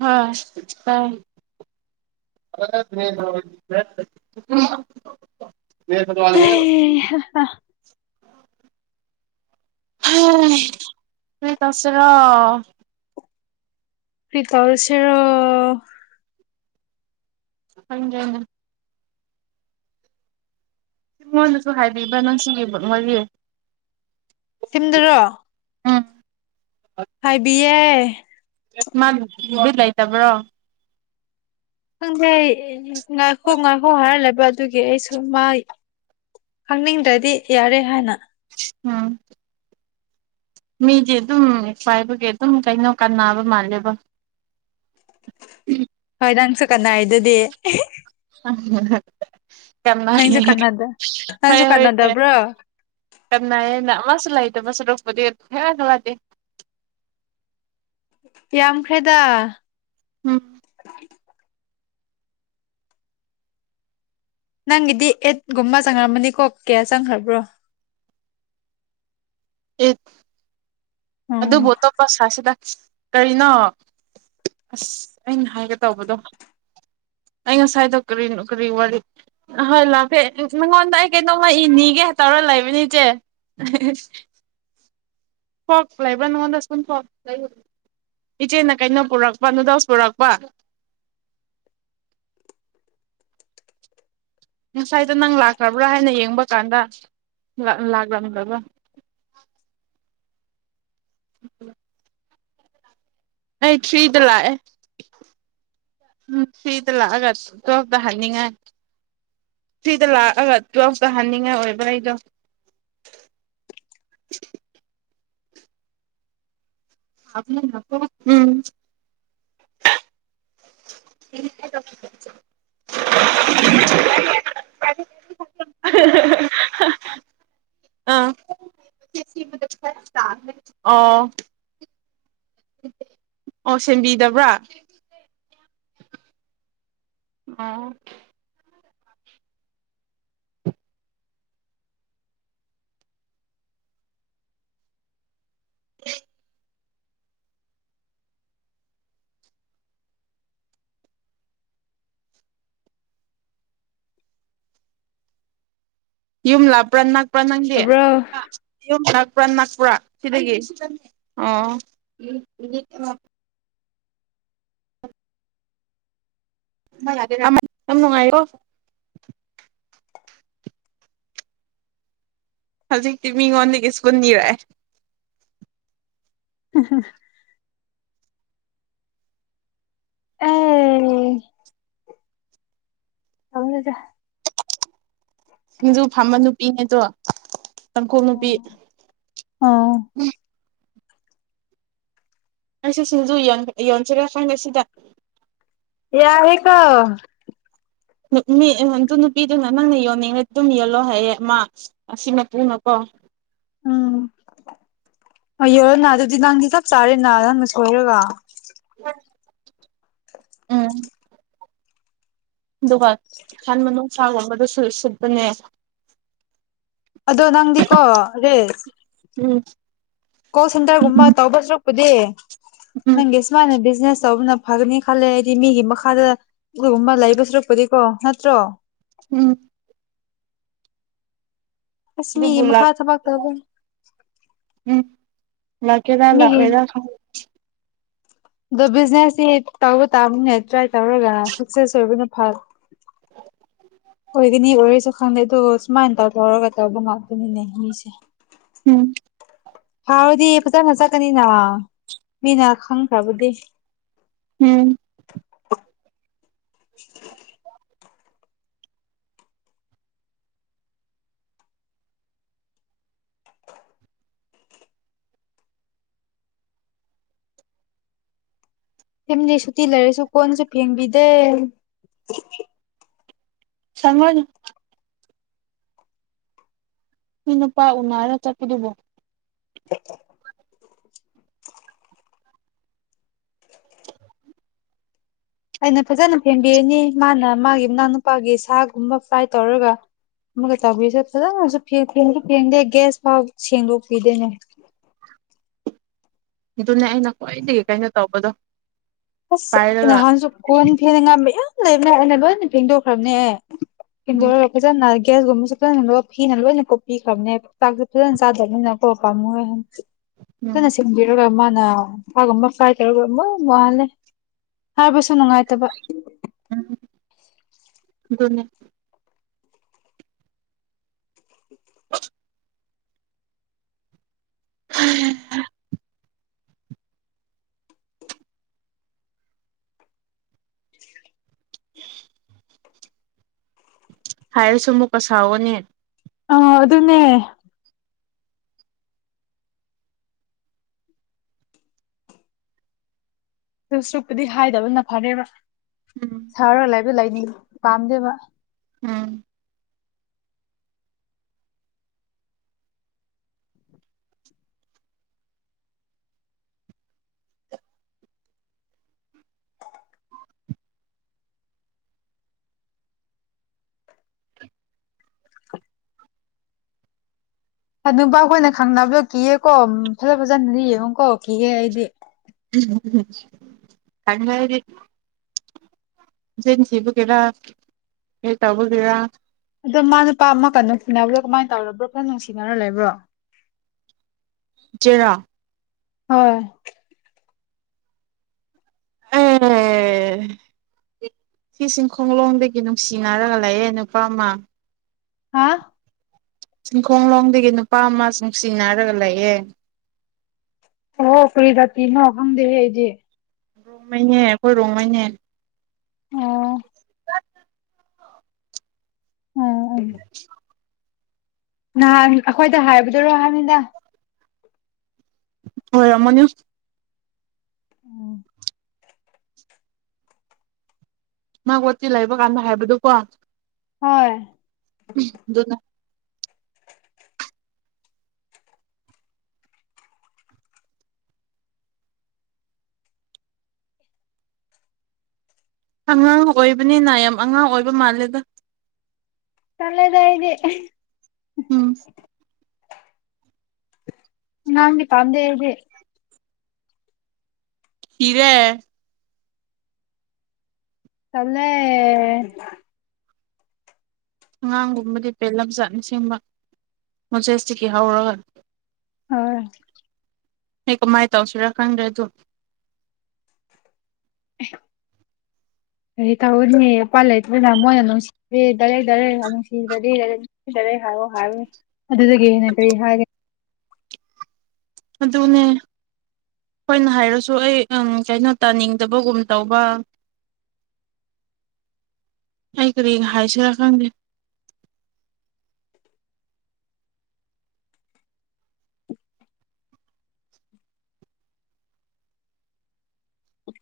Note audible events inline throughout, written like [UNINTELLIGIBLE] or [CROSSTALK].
ꯍꯥ ꯇꯥꯢ [INAUDIBLE] [UNINTELLIGIBLE] ꯍꯥꯢ ꯀꯔꯤ ꯇꯧꯁꯤꯔꯥ ꯀ꯭ꯔꯤꯇꯥꯜ ꯁꯔꯣ ꯍꯗꯅ ꯑꯩꯉꯣꯟꯗꯁꯨ ꯍꯥꯏꯕꯤꯕ ꯅꯨꯡꯁꯤꯒꯤ ꯋꯥꯔꯤ ꯁꯤꯝꯗꯔꯣ ꯎꯝ ꯍꯥꯏꯥꯏꯕꯤꯌꯦ ꯃꯥ ꯕꯤꯠ ꯂꯩꯇꯕ꯭ꯔꯣ ꯈꯪꯗꯦ ꯑꯩ ꯑꯦ ꯉꯥꯏꯈꯣ ꯉꯥꯏꯈꯣ ꯍꯥꯢꯔ ꯂꯩꯕ ꯑꯗꯨꯒꯤ ꯑꯩꯁꯨ ꯃꯥ ꯈꯪꯅꯤꯡꯗ꯭ꯔꯗꯤ ꯌꯥꯔꯦ ꯍꯥꯏꯅ ꯎꯝ ꯃꯤꯗꯤ ꯑꯗꯨꯝ ꯈꯥꯏꯕꯒꯤ ꯑꯗꯨꯝ ꯀꯩꯅꯣ ꯀꯥꯟ ꯅꯥꯕ ꯃꯥꯜꯂꯦꯕ ꯍꯣꯏ ꯅꯪꯁꯨ ꯀꯅꯥ ꯍꯩꯗꯨꯗꯤ ꯎ [UNINTELLIGIBLE] ꯅꯥꯏꯌꯦ ꯀꯥꯟꯅꯗ ꯅꯪꯁꯨ ꯍꯣꯏ ꯍꯣꯏ ꯀꯥꯟꯅꯗꯕ꯭ꯔꯣ ꯀꯅꯥꯏꯌꯦ ꯑꯃꯥꯁꯨ ꯂꯩꯥꯏ [UNINTELLIGIBLE] ꯌꯥꯝꯈ꯭ꯔꯦꯗ ꯎꯝ ꯅꯪꯒꯤꯗꯤ ꯑꯦꯠꯒꯨꯝꯕ ꯆꯪꯉꯔꯝꯃꯅꯤꯀꯣ ꯀꯌꯥ ꯆꯪꯈ꯭ꯔꯕ꯭ꯔꯣ ꯑꯦ ꯑꯣ ꯑꯗꯨꯕꯣ ꯑꯇꯣꯄ ꯁꯁꯤꯗ ꯀꯔꯤꯅꯣ ꯑꯁ ꯑꯩꯅ ꯍꯥꯏꯒꯦ ꯇꯧꯕꯗꯣ ꯑꯩ ꯉꯁꯥꯏꯗꯣ ꯀꯔꯤꯅꯣ ꯀꯔꯤ ꯋꯥꯔꯤꯍꯣꯏ ꯂꯥꯛꯀꯦ ꯅꯪꯉꯣꯟꯗ ꯑꯩ ꯀꯩꯅꯣꯝꯃ ꯏ ꯅꯤꯒꯦ ꯍꯥꯏ ꯇꯧꯔ ꯂꯩꯕꯅꯤ ꯏꯆꯦ ꯐꯣꯛ ꯂꯩꯕ ꯅꯉꯣꯟꯗꯨ ꯏꯆꯦꯅ ꯀꯩꯅꯣ ꯄꯨꯔꯛꯄ ꯅꯨꯗꯜꯁ ꯄꯨꯔꯛꯄ ꯉꯁꯥꯏꯗ ꯅꯪ ꯂꯥꯛꯈ꯭ꯔꯕ꯭ꯔꯥ ꯍꯥꯏꯅ ꯌꯦꯡꯕ ꯀꯥꯟꯗ ꯂꯥꯛꯂꯝꯗ꯭ꯔꯕ ꯎꯝ [UNINTELLIGIBLE] ꯑꯩ ꯊ꯭ꯔꯤꯗ ꯂꯥꯛꯑꯦ ꯎꯝ ꯊ꯭ꯔꯤꯗ ꯂꯥꯛꯑꯒ ꯇꯨꯋꯜꯐꯇ ꯍꯥꯏꯅꯤꯡꯉꯥꯏ ꯊ꯭ꯔꯤꯗ ꯂꯥꯛꯑꯒ ꯇꯨꯋꯦꯜꯐꯇ ꯍꯟꯅꯤꯡꯉꯥꯏ ꯑꯣꯏꯕ ꯑꯩꯗꯣ ꯎꯝ ꯑ ꯑ [UNINTELLIGIBLE] ꯑꯣ ꯁꯦꯝꯕꯤꯗꯕ꯭ꯔꯥ ꯑ ꯌꯨꯝꯂꯥꯛꯄ꯭ꯔ ꯅꯛ ꯇꯥꯕ꯭ꯔꯣ [UNINTELLIGIBLE] ꯄ꯭ꯔꯥꯟꯅꯥꯛꯄꯔꯥ ꯁꯤꯗꯒꯤ ꯑꯣ ꯁꯝꯅꯉꯣ [UNINTELLIGIBLE] ꯍꯧꯖꯤꯛꯇꯤ ꯃꯤꯉꯣꯟꯗꯒꯤ ꯏꯁꯀꯨꯟ ꯅꯤꯔꯦ [INAUDIBLE] ꯑꯦ ꯈꯪꯗꯦꯗ ꯃꯗꯨ ꯐꯝꯕ ꯅꯨꯄꯤꯅꯦꯗꯣ ꯇꯥꯡꯈꯨꯜ ꯅꯨꯄꯤ ꯑꯣ ꯑꯩꯪꯁꯨ ꯁꯤꯡꯖꯨ ꯌꯣꯟꯁꯤꯔꯦ ꯈꯪꯗꯦ ꯁꯤꯗ ꯌꯥꯏꯍꯦꯀꯣ ꯃꯤ ꯑꯗꯨ ꯅꯨꯄꯤꯗꯨꯅ ꯅꯪꯅ ꯌꯣꯟꯅꯤꯡꯉ ꯑꯗꯨꯝ ꯌꯣꯜꯂꯣ ꯍꯥꯏꯌꯦ ꯃꯥ ꯑꯁꯤ ꯃꯄꯨꯅꯀꯣ ꯎꯝ ꯌꯧꯔꯦꯅꯥ ꯑꯗꯨꯗꯤ ꯅꯪꯗꯤ ꯆꯞ ꯆꯥꯔꯦꯅ ꯅꯪꯅ ꯁꯣꯏꯔꯒ ꯑ [UNINTELLIGIBLE] ꯎꯝ ꯑꯗꯨꯒ ꯑꯍꯟꯅꯨꯡꯁꯥꯒꯨꯝꯕꯗ ꯁ ꯤꯠꯄꯅꯦ ꯑꯗꯣ ꯅꯪꯗꯤꯀꯣ ꯔꯦꯁ ꯎꯝ ꯀꯣꯜ ꯁꯦꯟꯇꯔꯒꯨꯝꯕ ꯇꯧꯕꯁꯨ ꯄꯨꯗꯤ ꯎꯝ ꯅꯪ ꯁꯨꯃꯥꯟꯅ ꯕꯤꯖꯤꯅꯦꯁ ꯇꯧꯕꯅ ꯐꯒꯅꯤ ꯈꯜꯂꯦ ꯍꯥꯏꯗꯤ ꯃꯤꯒꯤ ꯃꯈꯥꯗ ꯨꯝꯕ ꯂꯩꯕ ꯁꯨꯔꯛꯄꯗꯤꯀꯣ ꯅꯠꯇ꯭ꯔꯣ ꯎꯝ ꯑꯁꯃꯤ ꯑꯗꯨꯕꯨ ꯂꯥꯛ ꯃꯈꯥ ꯊꯕꯛ ꯇꯧꯕ ꯂꯥꯛ ꯀꯦꯔꯥ ꯂꯥꯛ ꯑꯣꯏꯔ ꯑꯗꯣ ꯕꯤꯖꯤꯅꯦꯁꯁꯤ ꯇꯧꯕ ꯇꯥꯕꯅꯤꯅꯦ ꯇ꯭ꯔꯥꯏ ꯇꯧꯔꯒꯅ ꯁꯛꯁꯦꯁ ꯑꯣꯏꯕꯅ ꯐ ꯍꯣꯏꯗꯤꯅꯤ ꯑꯣꯏꯔꯁꯨ ꯈꯪꯗꯦ ꯑꯗꯨ ꯁꯨꯃꯥꯏꯅ ꯇꯧꯗ ꯂꯧꯔꯒ ꯇꯧꯕ ꯉꯥꯛꯇꯅꯤꯅꯦ ꯃꯤꯁꯦ ꯎꯝ ꯐꯔꯗꯤ ꯐꯖꯅ ꯆꯠꯀꯅꯤꯅ ꯃꯤꯅ ꯈꯪꯈ꯭ꯔꯕꯗꯤ ꯎꯝ [INAUDIBLE] [UNINTELLIGIBLE] ꯎ [INAUDIBLE] [UNINTELLIGIBLE] ꯊꯝꯗꯤ ꯁꯨꯇꯤ ꯂꯩꯔꯁꯨ ꯀꯣꯟꯁꯨ ꯐꯦꯡꯕꯤꯗꯦ ꯁꯅꯤ [UNINTELLIGIBLE] ꯃꯤ ꯅꯨꯄꯥ ꯎꯅꯔ ꯆꯠꯄꯗꯨꯕꯣ [INAUDIBLE] [UNINTELLIGIBLE] ꯑꯩꯅ ꯐꯖꯅ ꯐꯦꯡꯕꯤꯅꯤ ꯃꯥꯅ ꯃꯥꯒꯤ ꯃꯅꯥꯎꯅꯨꯄꯥꯒꯤ ꯁꯥꯒꯨꯝꯕ ꯐ꯭ꯔꯥꯏ ꯇꯧꯔꯒ ꯑꯃꯒ ꯇꯧꯕꯤꯁꯦ ꯐꯖꯅꯁꯨꯁꯨ ꯐꯦꯡꯗꯦ ꯒ꯭ꯌꯥꯁ ꯐꯥꯎ ꯁꯦꯡꯗꯣꯛꯄꯤꯗꯦꯅꯦ ꯑꯗꯨꯅꯦ ꯑꯩꯅ ꯈ꯭ꯋꯥꯏꯗꯒꯤ ꯀꯩꯅꯣ ꯇꯧꯕꯗꯣ ꯑꯁ ꯄꯥꯏꯔꯒ ꯅꯍꯥꯟꯁꯨ ꯀꯣꯟꯟ ꯐꯦꯡ ꯒ ꯃꯌꯥꯝ ꯂꯩꯕꯅꯦ ꯑꯩꯅ ꯂꯣꯏꯅ ꯐꯦꯡꯗꯣꯛꯈ꯭ꯔꯕꯅꯦ ꯀꯤꯟ ꯗꯣ ꯎꯝ ꯐꯖꯅꯥ ꯒ꯭ꯌꯥꯁꯒꯨꯝꯕꯁꯦ ꯐꯖꯅ ꯂ ꯐꯤꯅ ꯂꯣꯏꯅ ꯀꯣꯛꯄꯤꯈ꯭ꯔꯕꯅꯦ ꯆꯥꯛꯁꯦ ꯐꯖꯅ ꯆꯥꯗꯕꯅꯤꯅꯀꯣ ꯄꯥꯝꯃꯣꯏ ꯍꯟ ꯎꯝ ꯐꯖꯅꯥ ꯁꯦꯝꯕꯤꯔꯒꯥ ꯃ ꯑ ꯐꯥꯒꯝꯕ ꯐꯥꯏ ꯇꯔꯝꯕ ꯃꯉꯂꯦ [UNINTELLIGIBLE] ꯍꯥꯏꯕꯁꯨ ꯅꯨꯡꯉꯥꯏꯇꯕ ꯎꯝ ꯑꯗꯨ [INAUDIBLE] [UNINTELLIGIBLE] [INAUDIBLE] [UNINTELLIGIBLE] ꯍꯥꯏꯔꯁꯨ ꯑꯃꯨꯛꯀ ꯁꯥꯎꯒꯅꯦ ꯑ ꯑꯗꯨꯅꯦ ꯑꯗꯨ ꯁꯨꯛꯄꯨꯗꯤ ꯍꯥꯏꯗꯕꯅ ꯐꯔꯦꯕ ꯎꯝ ꯁꯔ ꯂꯥꯏ ꯑꯗꯨ ꯂꯩꯗꯤ ꯄꯥꯝꯗꯦꯕ ꯎꯝ ꯅꯨꯄꯥ ꯑꯩꯈꯣꯏꯅ ꯈꯪꯅꯕꯗꯣ ꯀꯤꯌꯦꯦꯀꯣ ꯐꯖ ꯐꯖꯅꯗꯤ ꯌꯦꯡꯉꯣꯀꯣ ꯀꯤꯑꯦ ꯑꯩꯗꯤ ꯖꯟꯁꯤꯕꯨꯒꯦꯔ ꯍꯦꯇꯕꯨꯒꯦꯔ ꯑꯗꯣ ꯃꯥ ꯅꯨꯄꯥ ꯑꯃ ꯀꯩꯅꯣꯁꯤꯅꯕꯗ ꯀꯃꯥꯏꯅ ꯇꯧꯔꯕ꯭ꯔꯣ ꯈꯔ ꯅꯨꯡꯁꯤꯅꯔ ꯂꯩꯕ꯭ꯔꯣ ꯆꯩꯔꯥ ꯍꯣꯏ ꯑꯦ ꯁꯤ ꯆꯤꯡ ꯈꯣꯡꯂꯣꯡꯗꯒꯤ ꯅꯨꯡꯁꯤꯅꯔꯒ ꯂꯥꯛꯑꯦ ꯅꯨꯄꯥ ꯑꯃ ꯍꯥꯥ ꯆꯤꯡꯈꯣꯡꯂꯣꯡꯗꯒꯤ ꯅꯨꯄꯥ ꯑꯃ ꯅꯨꯡꯁꯤꯅꯔꯒ ꯂꯩꯑꯦ ꯑꯣ ꯀꯔꯤꯗ ꯖꯥꯇꯤꯅꯣ ꯈꯪꯗ ꯑꯩꯗꯤ ꯔꯣꯡꯃꯩꯅꯦ ꯑꯩꯈꯣꯏ ꯔꯣꯡꯃꯩꯅꯦ [INAUDIBLE] ꯑꯣ [UNINTELLIGIBLE] ꯎꯝ ꯎꯝ ꯅꯍꯥꯟ ꯑꯩꯈꯣꯏꯗ ꯍꯥꯏꯕꯗꯨꯔꯣ ꯍꯥꯏꯅꯤꯗ ꯍꯣꯏ ꯑꯃꯅ ꯎꯝ ꯃꯥꯒꯣꯠꯇꯤ ꯂꯩꯕ ꯀꯥꯟꯗ ꯍꯥꯏꯕꯗꯨꯀꯣ ꯍꯣꯏ ꯑꯗꯨꯅ ꯑꯉꯥꯡ ꯑꯣꯏꯕꯅꯤꯅ ꯌꯥꯝ ꯑꯉꯥꯡ ꯑꯣꯏꯕ ꯃꯥꯜꯂꯦꯗ ꯇꯜꯂꯦꯗ ꯑꯩꯗꯤ ꯎꯝ ꯄꯝꯗꯦ ꯑꯩꯗꯤ ꯏꯔꯦ ꯇꯜꯂꯦ ꯑꯉꯥꯡꯒꯨꯝꯕꯗꯤ ꯄꯦꯜꯂꯝꯖꯥꯠꯅꯆꯤꯡꯕ ꯃꯣꯖꯦꯁꯇꯒꯤ ꯍꯧꯔꯒ ꯍꯣꯏ ꯀꯃꯥꯏꯅ ꯇꯧꯁꯤꯔꯥ ꯈꯪꯗ꯭ꯔꯦ ꯑꯗꯨ ꯀꯔꯤ ꯇꯧꯔꯅꯤ ꯎꯄꯥꯏ ꯂꯩꯇꯕꯅ ꯃꯣꯏꯅ ꯅꯨꯡꯁꯤꯔꯥꯗꯤ ꯗꯥꯏꯔꯦꯛ ꯗꯥꯏꯔꯦꯛ ꯍꯥꯏ ꯅꯨꯡꯁꯤꯗ꯭ꯔꯗꯤ ꯅꯨꯡꯁꯤꯔꯦ ꯍꯥꯏꯔꯣ ꯍꯥꯏꯕꯅꯤ ꯑꯗꯨꯗꯒꯤ ꯍꯦꯟꯅ ꯀꯔꯤ ꯍꯥꯏꯒꯦ ꯑꯗꯨꯅꯦ ꯃꯣꯏꯅ ꯍꯥꯏꯔꯁꯨ ꯑꯩ ꯀꯩꯅꯣ ꯇꯥꯅꯤꯡꯗꯕꯒꯨꯝ ꯇꯧꯕ ꯑꯩ ꯀꯔꯤ ꯍꯥꯏꯁꯤꯔꯥ ꯈꯪꯗꯦ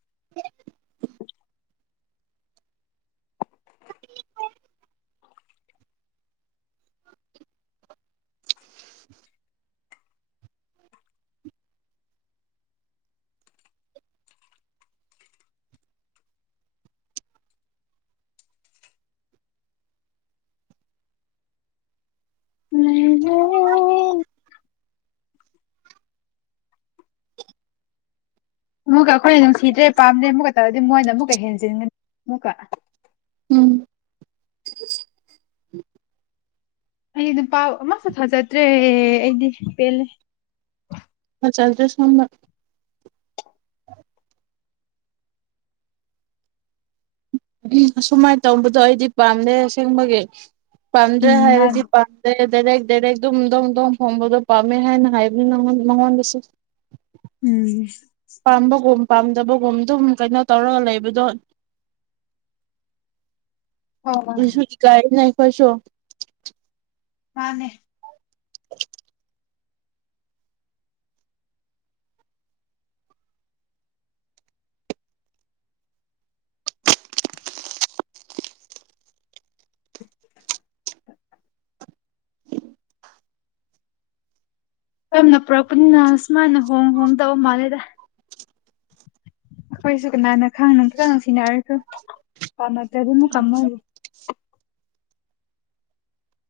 [INAUDIBLE] ꯂꯩꯔꯦ꯫ ꯑꯃꯨꯛꯀ ꯑꯩꯈꯣꯏꯅ ꯅꯨꯡꯁꯤꯗ꯭ꯔꯦ ꯄꯥꯝꯗ꯭ꯔꯦ ꯑꯃꯨꯛꯀ ꯇꯧꯔꯗꯤ ꯃꯣꯏꯅ ꯑꯃꯨꯛꯀ ꯍꯦꯟꯖꯤꯟꯒꯅꯤ ꯑꯃꯨꯛꯀ ꯎꯝ ꯑꯩ ꯃꯨꯄꯥ ꯑꯃꯁꯨ ꯊꯖꯗ꯭ꯔꯦ ꯑꯩꯗꯤ ꯄꯦꯜꯂꯦ ꯆꯠꯗ ꯁꯝꯅ [UNINTELLIGIBLE] ꯎ ꯑꯁꯨꯃꯥꯏꯅ ꯇꯧꯕꯗꯣ ꯑꯩꯗꯤ ꯄꯥꯝꯗ ꯑꯁꯦꯡꯕꯒꯤ ꯄꯗ꯭ꯔ ꯍꯥꯏꯔꯗꯤ ꯃꯥꯅꯤ ꯄꯗ꯭ꯔꯦ ꯗꯥꯏꯔꯦꯛ ꯗꯥꯏꯔꯦꯛ ꯑꯗꯨꯝꯝꯗꯪꯝꯗꯪ ꯍꯣꯡꯕꯗꯣ ꯄꯥꯝꯃꯦ ꯍꯥꯏꯅ ꯍꯥꯏꯕꯅꯤ ꯅꯉꯣꯟꯗꯁꯨ ꯎꯝ ꯄꯥꯟꯕ ꯒꯨꯝ ꯄꯥꯝꯗꯕꯒꯨꯝ ꯑꯗꯨꯝ ꯀꯩꯅꯣ ꯇꯧꯔꯒ ꯂꯩꯕꯗꯣ ꯍꯣꯏ ꯍꯣꯏ ꯏꯁꯨ ꯏꯀꯥꯏꯕꯅꯦ ꯈꯣꯏꯁꯨ ꯃꯥꯟꯅꯦ ꯌꯥꯝꯅ ꯄꯨꯔꯛꯄꯅꯤꯅ ꯁꯨꯃꯥꯏꯅ ꯍꯣꯡ ꯍꯣꯡꯗꯕ ꯃꯥꯜꯂꯦꯗ ꯑꯩꯈꯣꯏꯁꯨ ꯀꯅꯥꯅ ꯈꯪ ꯈꯤꯇꯪ ꯅꯨꯡꯁꯤꯅꯔꯁꯨ ꯄꯥꯝꯃꯛꯇ ꯑꯗꯨꯅ ꯀꯃ ꯑꯣꯏ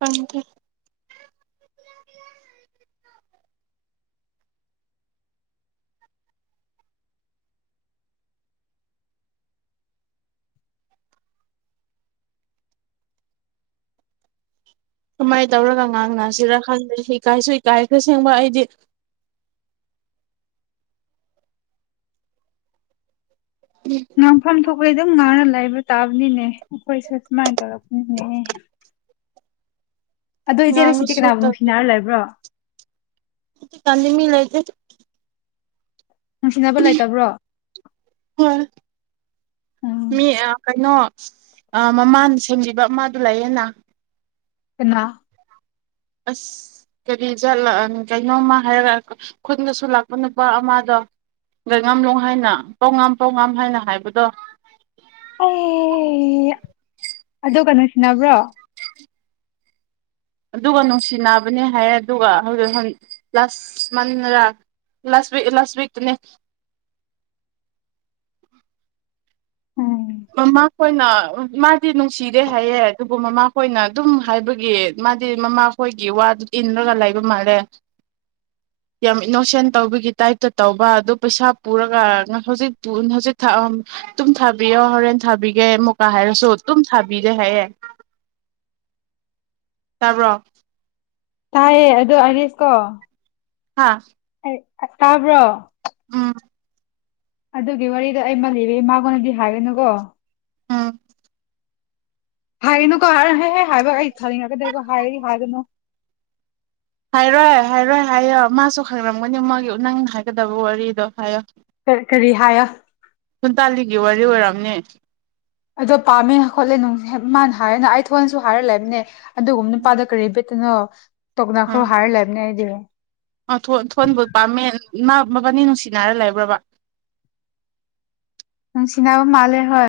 ꯑ [UNINTELLIGIBLE] ꯀꯃꯥꯏꯅ ꯇꯧꯔꯒ ꯉꯥꯡꯅꯁꯤꯔꯥ ꯈꯪꯗꯦ ꯏꯀꯥꯏꯁꯨ ꯏꯀꯥꯏꯈ꯭ꯔ ꯑꯁꯦꯡꯕ ꯑꯩꯗꯤ ꯉꯪ ꯐꯝ ꯊꫭꯛ ꯑꯩꯈꯣꯏ ꯑꯗꯨꯝ ꯉꯥꯡꯅ ꯂꯩꯥꯏꯕ ꯇꯥꯕꯅꯤꯅꯦ ꯑꯩꯈꯣꯏꯁꯨ ꯁꯨꯃꯥꯏꯅ ꯇꯧꯔꯛꯄꯅꯤꯅꯦ ꯑꯗꯣ ꯏꯆꯦ ꯂꯁꯤꯗꯤ ꯉꯥꯡꯉꯁꯨ ꯀꯅꯥꯒꯨꯝ ꯁꯤꯟꯅꯔ ꯂꯩꯕ꯭ꯔꯣ ꯇꯜꯂꯦ ꯃꯤ ꯂꯩꯇꯦ ꯅꯨꯡꯁꯤꯅꯕ ꯂꯩꯇꯕ꯭ꯔꯣ ꯍꯣꯏ ꯎꯝ ꯃꯤ ꯀꯩꯅꯣ ꯃꯃꯥ ꯁꯦꯝꯕꯤꯕ ꯑꯃꯗꯨ ꯂꯩꯌꯦꯅ ꯑ [UNINTELLIGIBLE] ꯑꯁ ꯀꯔꯤꯠꯂ ꯀꯩꯅꯣꯝꯃ ꯍꯥꯏꯔꯒ ꯈꯨꯟꯗꯁꯨ ꯂꯥꯛꯄ ꯅꯨꯄꯥ ꯑꯃꯗꯣ ꯉꯥꯝꯂꯣ ꯍꯥꯏꯅ ꯄꯥꯎ ꯉꯥꯝ ꯄꯥꯎ ꯉꯥꯝ ꯍꯥꯏꯅ ꯍꯥꯏꯕꯗꯣ ꯑꯣ ꯑꯗꯨꯒ ꯅꯨꯡꯁꯤꯅꯕ꯭ꯔꯣ ꯑꯗꯨꯒ ꯅꯨꯡꯁꯤꯅꯕꯅꯦ ꯍꯥꯏꯌꯦ ꯑꯗꯨꯒ ꯍꯧꯖꯤꯛ ꯂꯥꯁ ꯃꯟꯔ ꯂꯥꯁ ꯋꯤ ꯂꯥꯁ ꯋꯤꯛꯇꯅꯤ ꯎꯝ ꯃꯃꯥ ꯍꯣꯏꯅ ꯃꯥꯗꯤ ꯅꯨꯡꯁꯤꯔꯦ ꯍꯥꯏꯌꯦ ꯑꯗꯨꯕꯨ ꯃꯃꯥ ꯍꯣꯏꯅ ꯑꯗꯨꯝ ꯍꯥꯏꯕꯒꯤ ꯃꯥꯗꯤ ꯃꯃꯥꯈꯣꯏꯒꯤ ꯋꯥꯗꯨ ꯏꯟꯔꯒ ꯂꯩꯕ ꯃꯥꯜꯂꯦ ꯌꯥꯝ ꯏꯅꯣꯁꯦꯟ ꯇꯧꯕꯒꯤ ꯇꯥꯏꯞꯇ ꯇꯧꯕ ꯑꯗꯨ ꯄꯩꯁꯥ ꯄꯨꯔꯒ ꯍꯧꯖꯤꯛ ꯍꯧꯖꯤꯛ ꯑꯗꯨꯝ ꯊꯥꯕꯤꯌꯣ ꯍꯣꯔꯦꯟ ꯊꯥꯕꯤꯒꯦ ꯃꯨꯀꯥ ꯍꯥꯏꯔꯁꯨ ꯇꯨꯝ ꯊꯥꯕꯤꯔꯦ ꯍꯥꯏꯌꯦꯦ ꯇꯥꯕ꯭ꯔꯣ ꯇꯥꯏꯌꯦ ꯑꯗꯣ ꯑꯔꯤꯁ ꯀꯣ ꯍꯥꯥ ꯇꯥꯕ꯭ꯔꯣ ꯎꯝ ꯑꯗꯨꯒꯤ ꯋꯥꯔꯤꯗꯣ ꯑꯩ ꯃꯜꯂꯤꯕꯤꯒꯦ ꯃꯥꯉꯣꯟꯅꯗꯤ ꯍꯥꯏꯒꯅꯨꯀꯣ ꯑꯝ ꯍꯥꯏꯔꯤꯅꯨꯀꯣ ꯍꯦꯍꯦ ꯍꯥꯏꯕ ꯑꯩ ꯊꯥꯅꯤꯡꯉꯛꯀꯗꯀꯣ ꯍꯥꯏꯔꯤ ꯍꯥꯏꯒꯅꯨ ꯍꯥꯏꯔꯣꯏ ꯍꯥꯏꯔꯣꯏ ꯍꯥꯏꯌꯣ ꯃꯥꯁꯨ ꯈꯪꯔꯝꯒꯅꯤ ꯃꯣꯏꯒꯤ ꯅꯪ ꯍꯥꯏꯒꯗꯕ ꯋꯥꯔꯤꯗꯣ ꯍꯥꯏꯌꯣ ꯀ ꯀꯔꯤꯍꯥꯏꯌꯥ ꯑꯗꯨ ꯑꯣꯏꯔꯝꯅꯦ ꯑꯗꯣ ꯄꯥꯝꯃꯦ ꯈꯣꯠꯂꯦ ꯅꯨꯡ ꯃꯥꯅ ꯍꯥꯏꯔꯅ ꯑꯩ ꯊꯣꯟꯅꯁꯨ ꯍꯥꯏꯔ ꯂꯩꯕꯅꯦ ꯑꯗꯨꯒꯨꯝꯕ ꯅꯨꯄꯥꯗ ꯀꯔꯤ ꯕꯦꯠꯇꯅꯣ ꯇꯣꯛꯅꯥꯈ꯭ꯔꯣ ꯎꯝ ꯍꯥꯏꯔ ꯂꯩꯕꯅꯦ ꯑꯩꯗꯤ ꯊꯣꯟꯕꯨ ꯄꯥꯝꯃꯦ ꯏꯃꯥ ꯃꯕꯥꯅꯤ ꯅꯨꯡꯁꯤꯅꯔ ꯂꯩꯕ꯭ꯔꯕ ꯅꯤꯡꯁꯅꯅꯥꯕꯨ ꯃꯜꯦ ꯍꯥꯏ